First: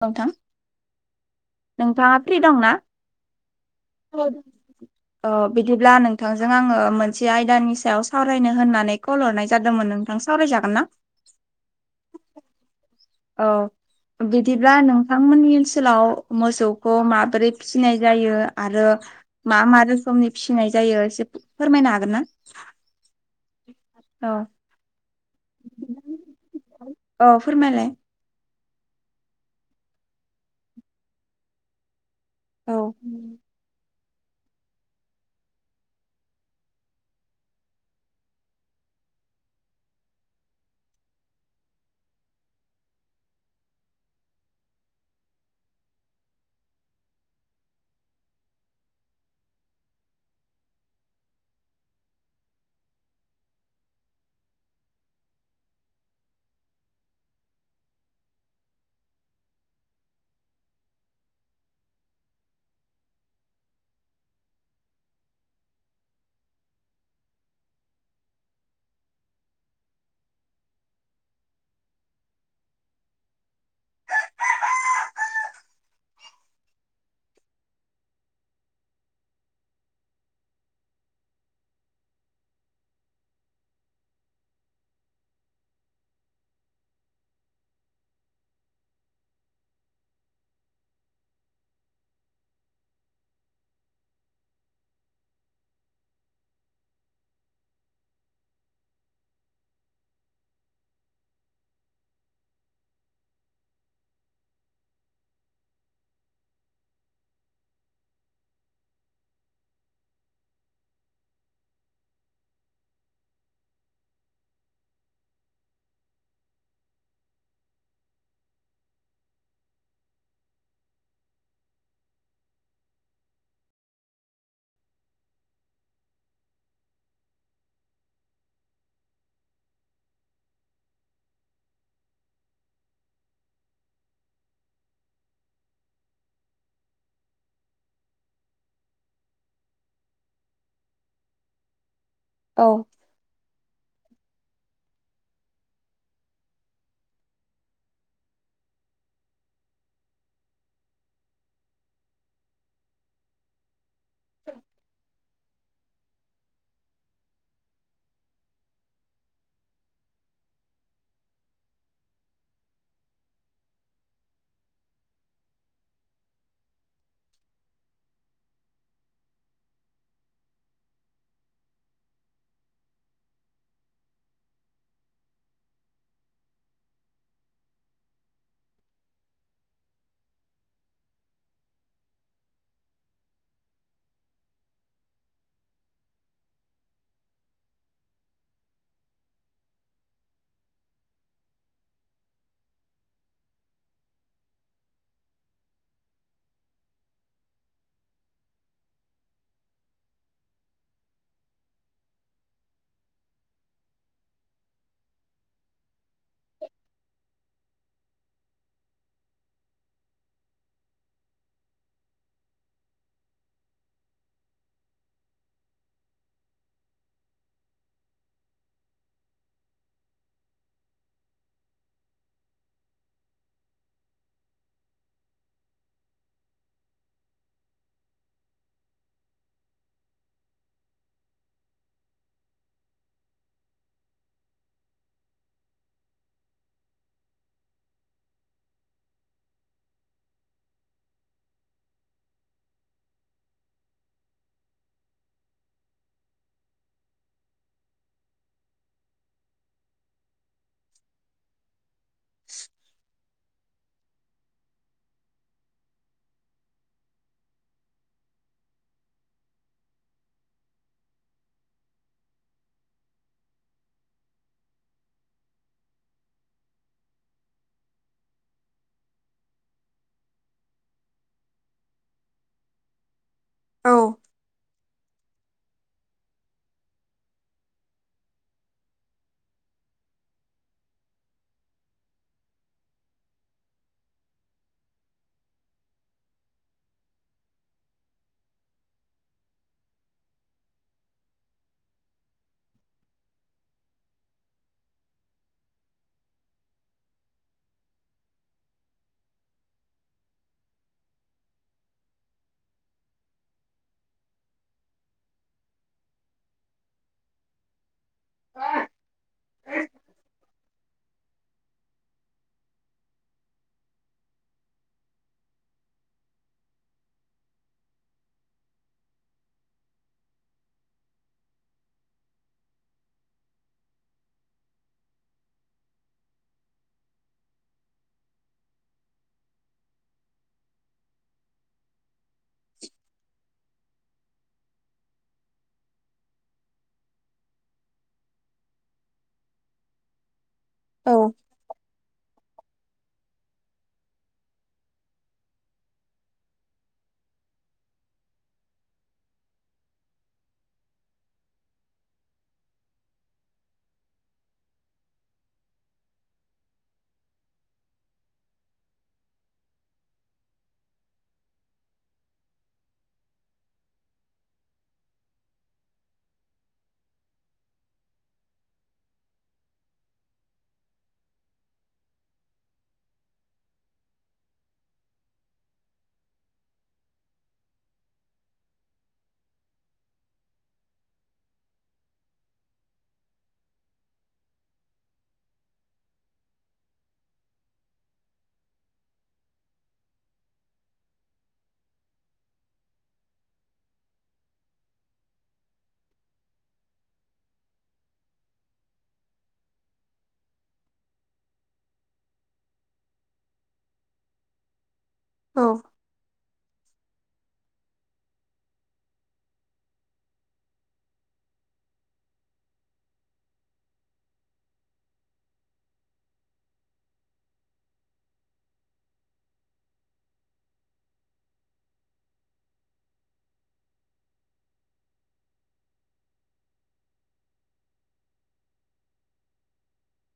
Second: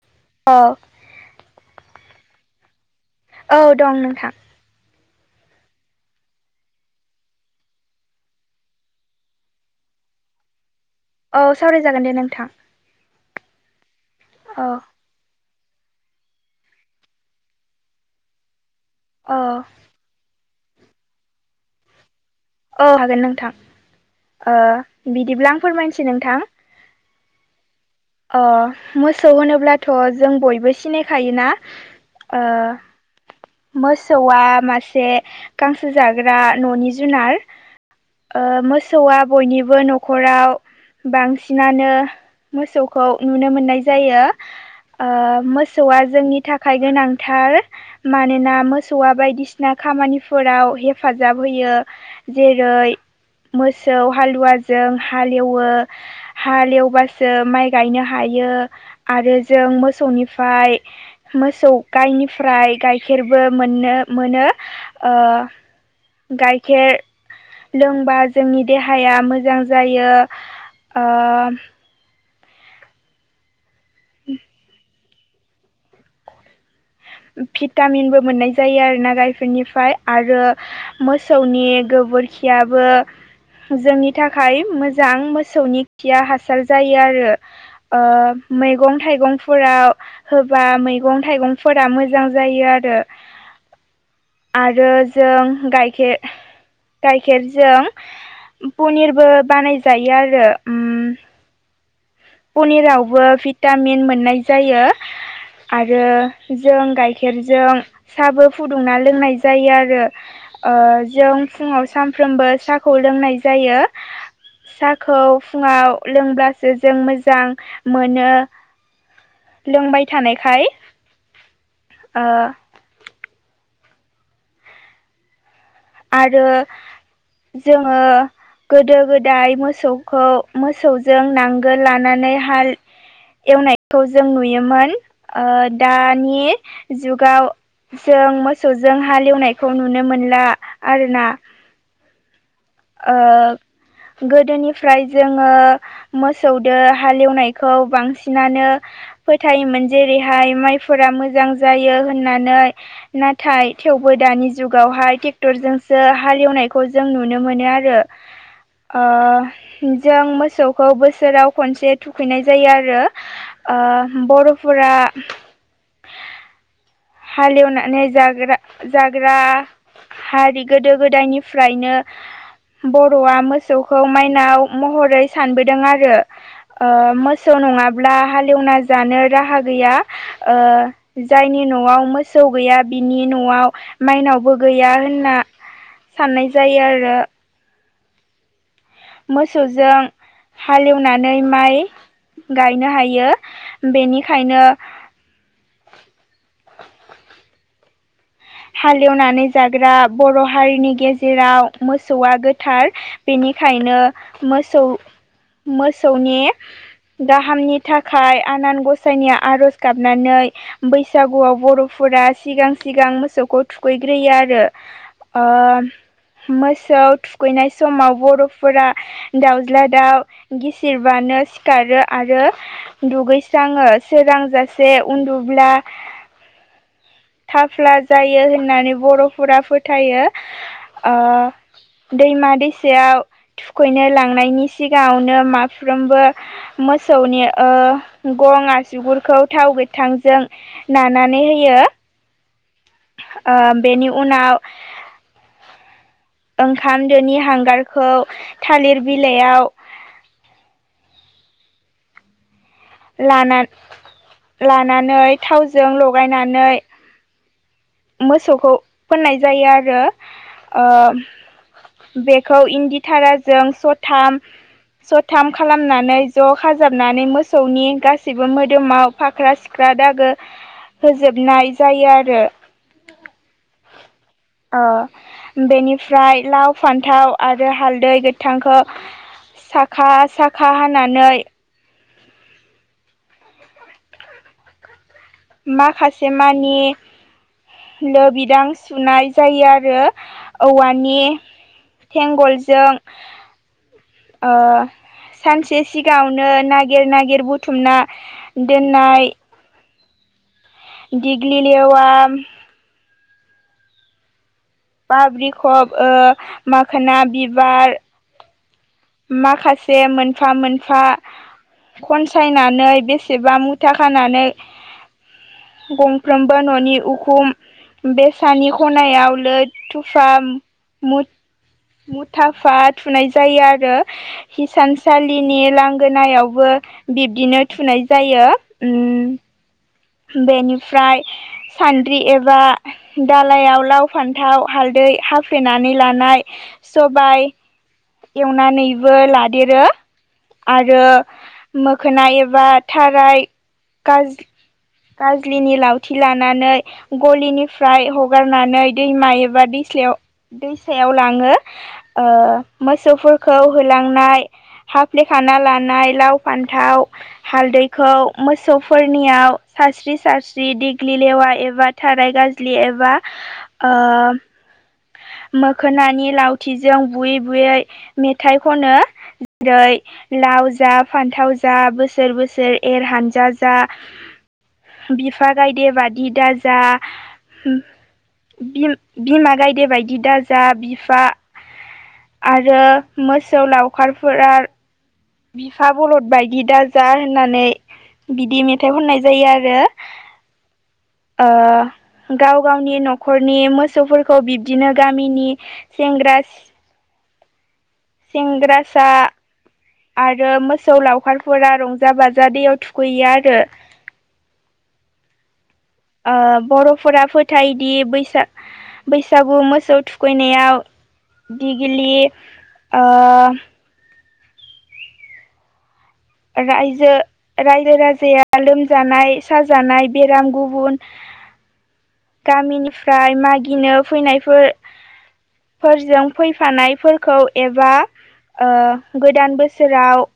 औ नोंथां अ नोंथाङा फ्रि दंना औ दं नोंथां बिदिब्ला नोंथांजों आङो मोनसे आयदानि सायाव सावरायनो होननानै कल हरनाय जादोंमोन नोंथां सावरायजागोन ना औ सावरायजागोन दे नोंथां औ औ बिदिब्ला नों बिथांमोननि ओनसोलाव मोसौखौ माबोरै फिसिनाय जायो आरो औ मा मा रोखोमनि फिसिनाय जायो एसे फोरमायनो हागोन ना औ हागोन नोंथां औ बिदिब्ला आं फोरमायसै नोंथां औ फोरमायलाय अ मोसौ होनोब्लाथ' जों बयबो सिनायखायोना ओ औ मोसौ मोसौवा मासे गांसो जाग्रा न'नि जुनार मोसौआ बयनिबो न'खराव बांसिनानो मोसौखौ नुनो मोननाय जायो मोसौआ जोंनि थाखाय गोनांथार मानोना मोसौआ बायदिसिना खामानिफोराव हेफाजाब होयो जेरै मोसौ हालुवाजों हालेवो हालेवबासो माइ गायनो हायो आरो जों मोसौनिफ्राय मोसौ गायनिफ्राय गाइखेरबो मोननो मोनो गाइखेर लोंबा जोंनि देहाया मोजां जायो [inaudible] भिटामिनबो मोननाय जायो आरो ना गायखेरनिफ्राय आरो मोसौनि गोबोरखियाबो जोंनि थाखाय मोजां मोसौनि खिया हासार जायो आरो मैगं थाइगंफोराव होबा मैगं थाइगं फोरा मोजां जायो आरो आरो जों गाइखेर गाइखेरजों पनिरबो बानायजायो आरो पनिरावबो भिटामिन मोननाय जायो। आरो जों गाइखेरजों साबो फुदुंना लोंनाय जायो आरो जों फुङाव सानफ्रोमबो साहाखौ लोंनाय जायो साहाखौ फुङाव लोंब्लासो जों मोजां मोनो लोंबाय थानायखाय ओ आरो जोङो गोदो गोदाय मोसौखौ मोसौजों नांगोल लानानै हाल एवनायखौ जों नुयोमोन ओ दानि जुगाव जों मोसौजों हालेवनायखौ नुनो मोनला आरोना औ गोदोनिफ्राय जोङो मोसौदो हालेवनायखौ बांसिनानो फोथायोमोन जेरैहाय माइफोरा मोजां जायो होननानै नाथाय थेवबो दानि जुगावहाय ट्रेक्टरजोंसो हालेवनायखौ जों नुनो मोनो आरो ओ जों मोसौखौ बोसोराव खनसे थुखैनाय जायो आरो बर'फोरा हालेवनानै जाग्रा जाग्रा हारि गोदो गोदायनिफ्रायनो बर'आ मोसौखौ माइनाव महरै सानबोदों आरो मोसौ नङाब्ला हालेवना जानो राहा गैया ओ जायनि न'आव मोसौ गैया बिनि न'आव माइनावबो गैया होनना साननाय जायो आरो मोसौजों हालेवनानै माइ गायनो हायो बेनिखायनो हालेवनानै जाग्रा बर' हारिनि गेजेराव मोसौआ गोथार बेनिखायनो मोसौ मोसौनि गाहामनि थाखाय आनान गसाइनिया आरज' गाबनानै बैसागुआव बर'फोरा सिगां सिगां मोसौखौ थुखैग्रोयो आरो ओ मोसौ थुखैनाय समाव बर'फोरा दाउज्ला दाउ गिसिरबानो सिखारो आरो दुगैस्राङो सोरांजासे उन्दुब्ला थाफ्ला जायो होननानै बर'फोरा फोथायो ओ दैमा दैसायाव थुखैनो लांनायनि सिगाङावनो माफ्रोमबो मोसौनि ओ गं आसुगुरखौ थाव गोथांजों नानानै होयो। ओ बेनि उनाव ओंखाम दोनि हांगारखौ थालिर बिलाइयाव [inaudible] लाना लानानै थावजों लगायनानै मोसौखौ फोननाय जायो आरो ओ बेखौ इन्दिथाराजों सथाम सथाम खालामनानै ज' खाजाबनानै मोसौनि गासैबो मोदोमाव फाख्रा सिख ख्रां दागो होजोबनाय जायो आरो औ ओ बेनिफ्राय लाव फान्थाव आरो हालदै गोथांखौ साखा साखा हानानै माखासे मानि लोबिदां सुनाय जायो आरो औवानि थेंगलजों ओ सानसे सिगाङावनो नागिर नागिर बुथुमना दोननाय दिग्लि लेवा बाब्रिखब ओ माखोना बिबार माखासे मोन फा मोनफा खनसायनानै बेसेबा मुथा खानानै गंफ्रोमबो न'नि उखुम बेसानि खनायाव लो थुफा मु मुथाफा थुनाय जायो आरो हिसानसालिनि लांगोनायावबो बिब्दिनो थुनाय जायो उम बेनिफ्राय सान्द्रि एबा दालायाव लाव फान्थाव हालदै हाल्पेनानै लानाय सबाय एवनानैबो लादेरो आरो औ मोखोनाय एबा थाराय गाज गाज्लिनि लावथि लानानै गलिनिफ्राय हगारनानै दैमा एबा दैस्लायाव दैसायाव लाङो ओ मोसौफोरखौ होलांनाय हाफ्लेखाना लानाय लाव फान्थाव हालदैखौ मोसौफोरनियाव सारस्रि सारस्रि देग्लि लेवा एबा थाराय गाजलि एबा ओ मोखोनानि लावथिजों बुयै बुयै मेथाइ खनो जेरै लाव जा फान्थाव जा बोसोर बोसोर एर हानजा जा बिफा गायदे बादि दाजा बिम-बिमा गायदे बायदि दाजा बिफा आरो मोसौ लावखारफोरा बिफा बलद बायदि दाजा होननानै बिदि मेथाइ खननाय जायो आरो ओ गाव गावनि न'खरनि मोसौफोरखौ बिब्दिनो गामिनि सेंग्रा सेंग्रासा आरो मोसौ लावखारफोरा रंजा बाजा दैयाव थुखैयो आरो औ बर'फोरा फोथायदि बैसाग बैसागु मोसौ थुखैनायाव दिगिलि ओ रायजो रायजो राजाया लोमजानाय साजानाय बेराम गुबुन गामिनिफ्राय मागिनो फैनायफोर फोरजों फैफानायफोरखौ एबा गोदान बोसोराव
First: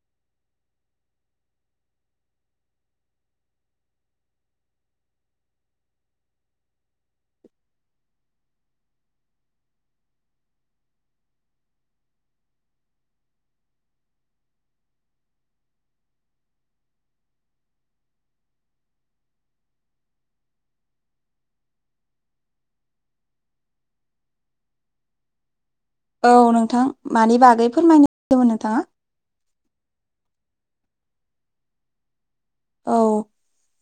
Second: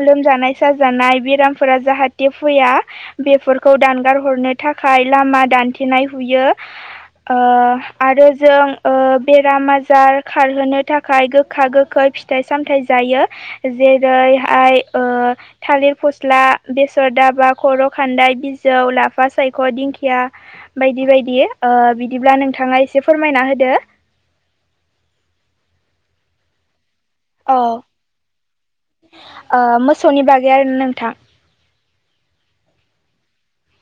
लोमजानाय साजानाय बेरामफोरा जाहाथे फैया बेफोरखौ दानगार हरनो थाखाय लामा दान्थेनाय हुयो आरो जों बेराम आजार खारहोनो थाखाय गोखाय गोखा गोखै फिथाइ सामथायाइ जायो जेरैहाय थालिर फस्ला बेसर दाबा खर' खान्दाय बिजौ लाफा सायख' दिंखिया बायदि बायदि बिदिब्ला नोंथाङा एसे फोरमायना होदो औ नोंथां मानि औ बागै फोरमायनोदोंमोन नोंथाङा मोसौनि बागै आरोना नोंथां औ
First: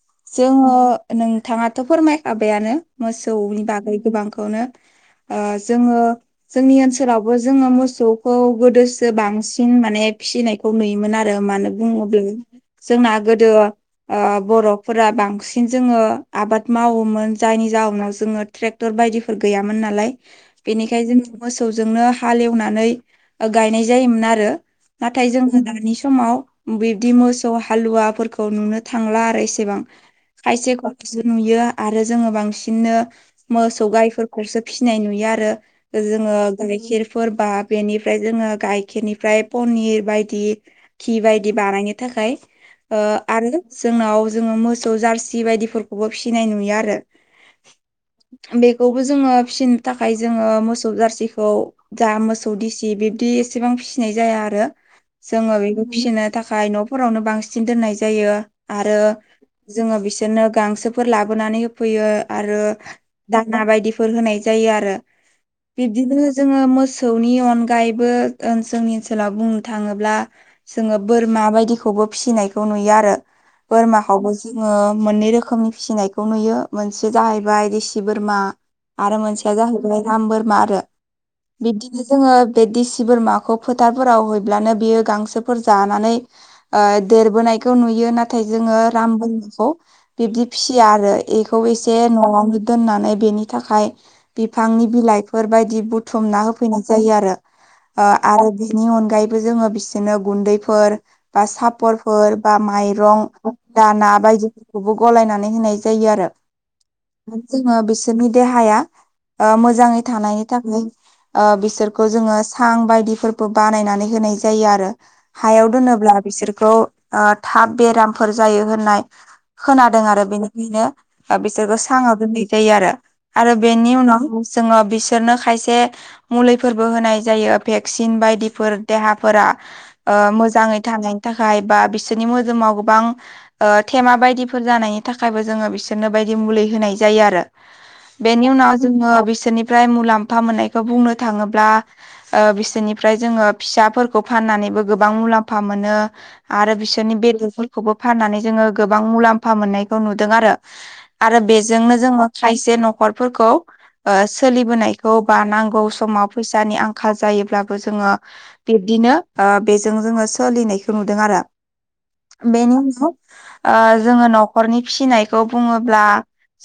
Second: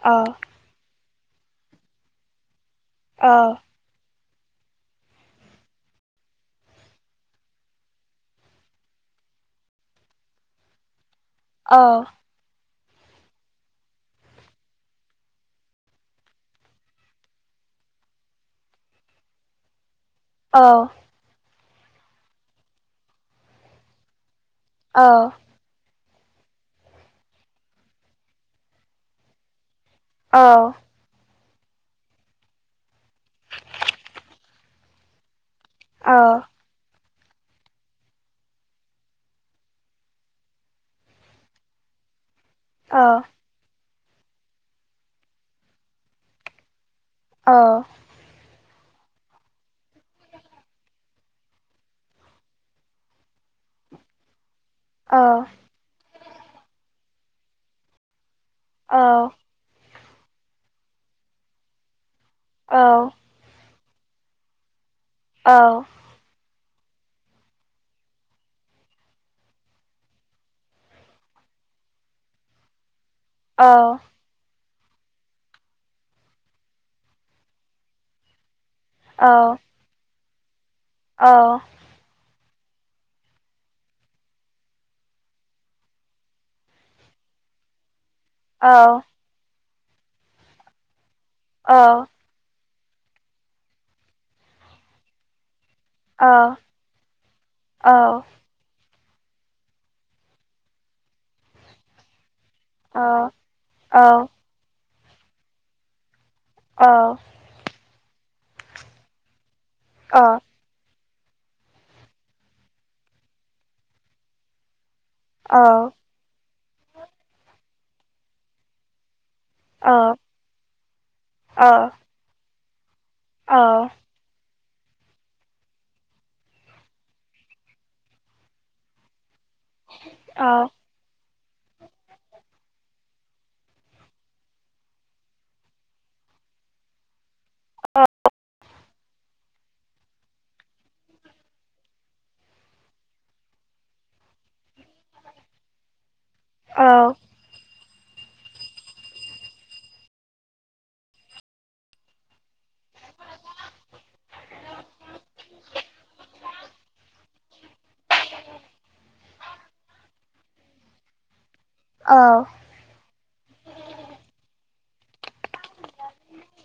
औ जोङो नोंथाङाथ' फोरमायखाबायानो औ मोसौनि बागै गोबांखौनो जोङो जोंनि ओनसोलावबो जोङो मोसौखौ गोदोसो बांसिन माने फिसिनायखौ नुयोमोन आरो। आरो मानो होनना औ बुङोब्ला जोंना गोदो ओ बर'फोरा बांसिन जोङो आबाद मावोमोन जायनि जाउोनाव जोङो ट्रेक्टर बायदिफोर गैयामोन नालाय औ बेनिखायनो जोङो मोसौजोंनो हालेवनानै गायनाय जायोमोन आरो। औ नाथाय जोङो दानि समाव बिब्दि मोसौ हालुवाफोरखौ नुनो थांला आरो इसेबां खायसेखौ नुयो आरो जोङो बांसिननो मोसौ गायफोरखौसो फिसिनाय नुयो आरो औ जोङो गायखेरफोरबा बेनिफ्राय जोङो गाइखेरनिफ्राय पनिर बायदि धि बायदि बानायनो थाखाय औ आरो जोंनाव जोङो मोसौ जारसि बायदिफोरखौबो फिसिनाय नुयो आरो। औ। बेखौबो जोङो फिसिनो थाखाय जोङो मोसौ जारसिखौ जा मोसौ दिसि बिब्दि एसेबां फिसिनाय जाया आरो। औ जोङो बेखौ फिसिनो थाखाय न'फोरावनो बांसिन दोननाय जायो आरो। जोङो बिसोरनो गांसोफोर लाबोनानै होफैयो आरो दाना बायदिफोर होनाय जायो आरो औ बिब्दिनो जोङो मोसौनि अनगायैबो जोंनि ओनसोलाव बुंनो थाङोब्ला जोङो बोरमा बायदिखौबो फिसिनायखौ नुयो आरो औ बोरमाखौबो जोङो मोननै रोखोमनि फिसिनायखौ नुयो मोनसे जाहैबाय देसि बोरमा आरो औ मोनसेया जाहैबाय राम बोरमा आरो औ। बिदिनो जोङो बे दिेसि बोरमाखौ फोथारफोराव हैब्लानो बियो गांसोफोर जानानै ओ देरबोनायखौ नुयो नाथाय जोङो राम बोरमाखौ बिब्दि फिसिया आरो बेखौ एसे न'आवनो दोननानै बेनि थाखाय बिफांनि बिलाइफोर बायदि ब बुथुमना होफैनाय जायो ओ आरो बेनि अनगायैबो जोङो बिसोरनो गुन्दैफोर बा सापरफोर बा माइरं दाना बायदिफोरखौबो गलायनानै होनाय जायो आरो। औ। जोङो बिसोरनि देहाया मोजाङै थानाय थाखाय बिसोरखौ जोङो सां बायदिबो बानायनानै होनाय जायो आरो। हायाव दोनोब्ला बिसोरखौ थाब बेरामफोर जायो होननाय खोनादों आरो बेनिखायनो बिसोरखौ साङाव दोननाय जायो आरो आरो बेनि उनाव जोंनाव बिसोरनो खायसे मुलिफोरबो होनाय जायो भेक्सिन बायदिफोर देहाफोरा मोजाङै थानायनि थाखाय बा बिसोरनि मोदोमाव गोबां थेमा बायदिफोर जानायनि थाखायबो जोङो बिसोरनो बायदि मुलि होनाय जायो आरो। बेनि उनाव जोङो बिसोरनिफ्राय मुलाम्फा मोननायखौ बुंनो थाङोब्ला बिसोरनिफ्राय जोङो फिसाफोरखौ फाननानैबो गोबां मुलाम्फा मोनो। आरो बिसोरनि बेदरफोरखौबो फाननानै जोङो गोबां मुलाम्फा मोननायखौ नुदों आरो। आरो बेजोंनो जोङो खायसे न'खरफोरखौ सोलिबोनायखौ बा नांगौ समाव फैसानि आंखाल जायोब्लाबो जोङो बिब्दिनो ओ बेजों जोङो सोलिनायखौ नुदों आरो। औ। बेनि उनाव ओ जोङो न'खरनि फिसिनायखौ बुङोब्ला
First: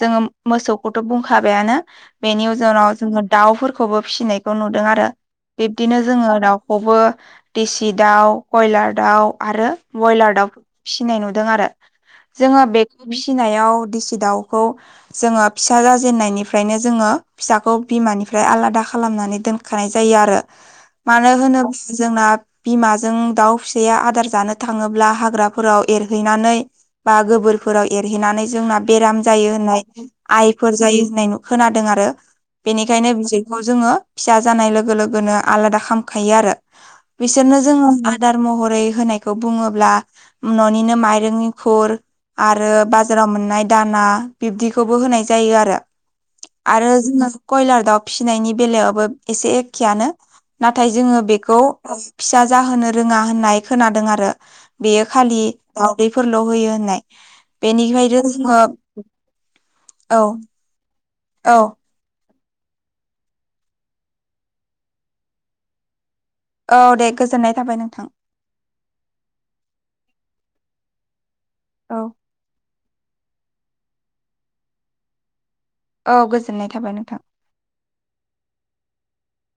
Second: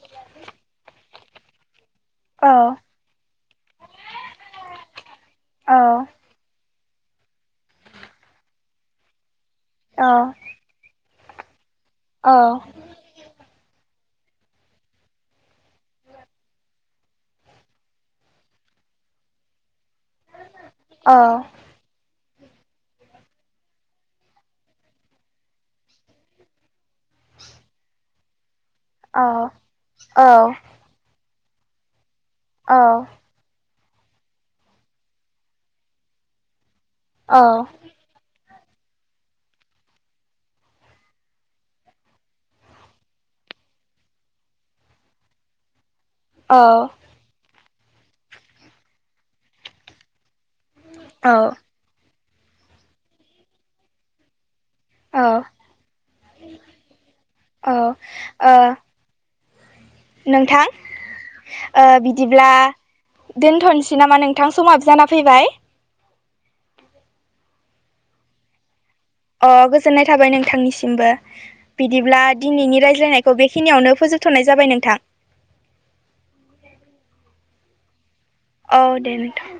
जोङो मोसौखौथ' बुंखाबायानो। बेनि उजनाव जोङो दाउफोरखौबो फिसिनायखौ नुदों आरो बिब्दिनो जोङो दाउ बबो देसि दाउ कयलार दाउ आरो ब्रयलार दाउ फिसिनाय नुदों आरो जोङो बेखौ फिसिनायाव देसि दाउखौ जोङो फिसा जाजेननायनिफ्रायनो जोङो फिसाखौ बिमानिफ्राय आलादा खालामनानै दोनखानाय जायो आरो। मानो होनोब्ला जोंना बिमाजों दाउ फिसाया आदार थाङोब्ला हाग्राफोराव एरहैनानै बा गोबोरफोराव एनानै जोंना बेराम जायो होननाय ओ आइफोर जायो होननाय खोनादों आरो। बेनिखायनो बिदिखौ जोङो फिसा जानाय लोगो लोगोनो आलादा खामखायो आरो। बिसोरनो जोङो आदार महरै होनायखौ बुङोब्ला न'निनो माइरं एंखुर आरो बाजाराव मोननाय दाना बिब्दिखौबो होनाय जायो आरो। आरो जोङो कयलार दाउ फिसिनायनि बेलायावबो एसे एखेआनो। नाथाय जोङो बेखौ फिसा जाहोनो रोङा होननाय खोनादों आरो। बेयो खालि दावउदैफोरल' होयो होननाय बेनिफ्रायनो जोङो [inaudible] नोंथां औ ओ बिदिब्ला दोनथ'नोसै नामा नोंथां समाबो जाना फैबाय। औ दे गोजोननाय थाबाय नोंथां। अ गोजोननाय थाबाय नोंथांनिसिमबो औ बिदिब्ला दिनैनि रायज्लायनायखौ बेखिनियावनो फोजोबथ'नाय जाबाय नोंथां। औ गोजोननाय थाबाय नोंथां। औ दे नोंथां।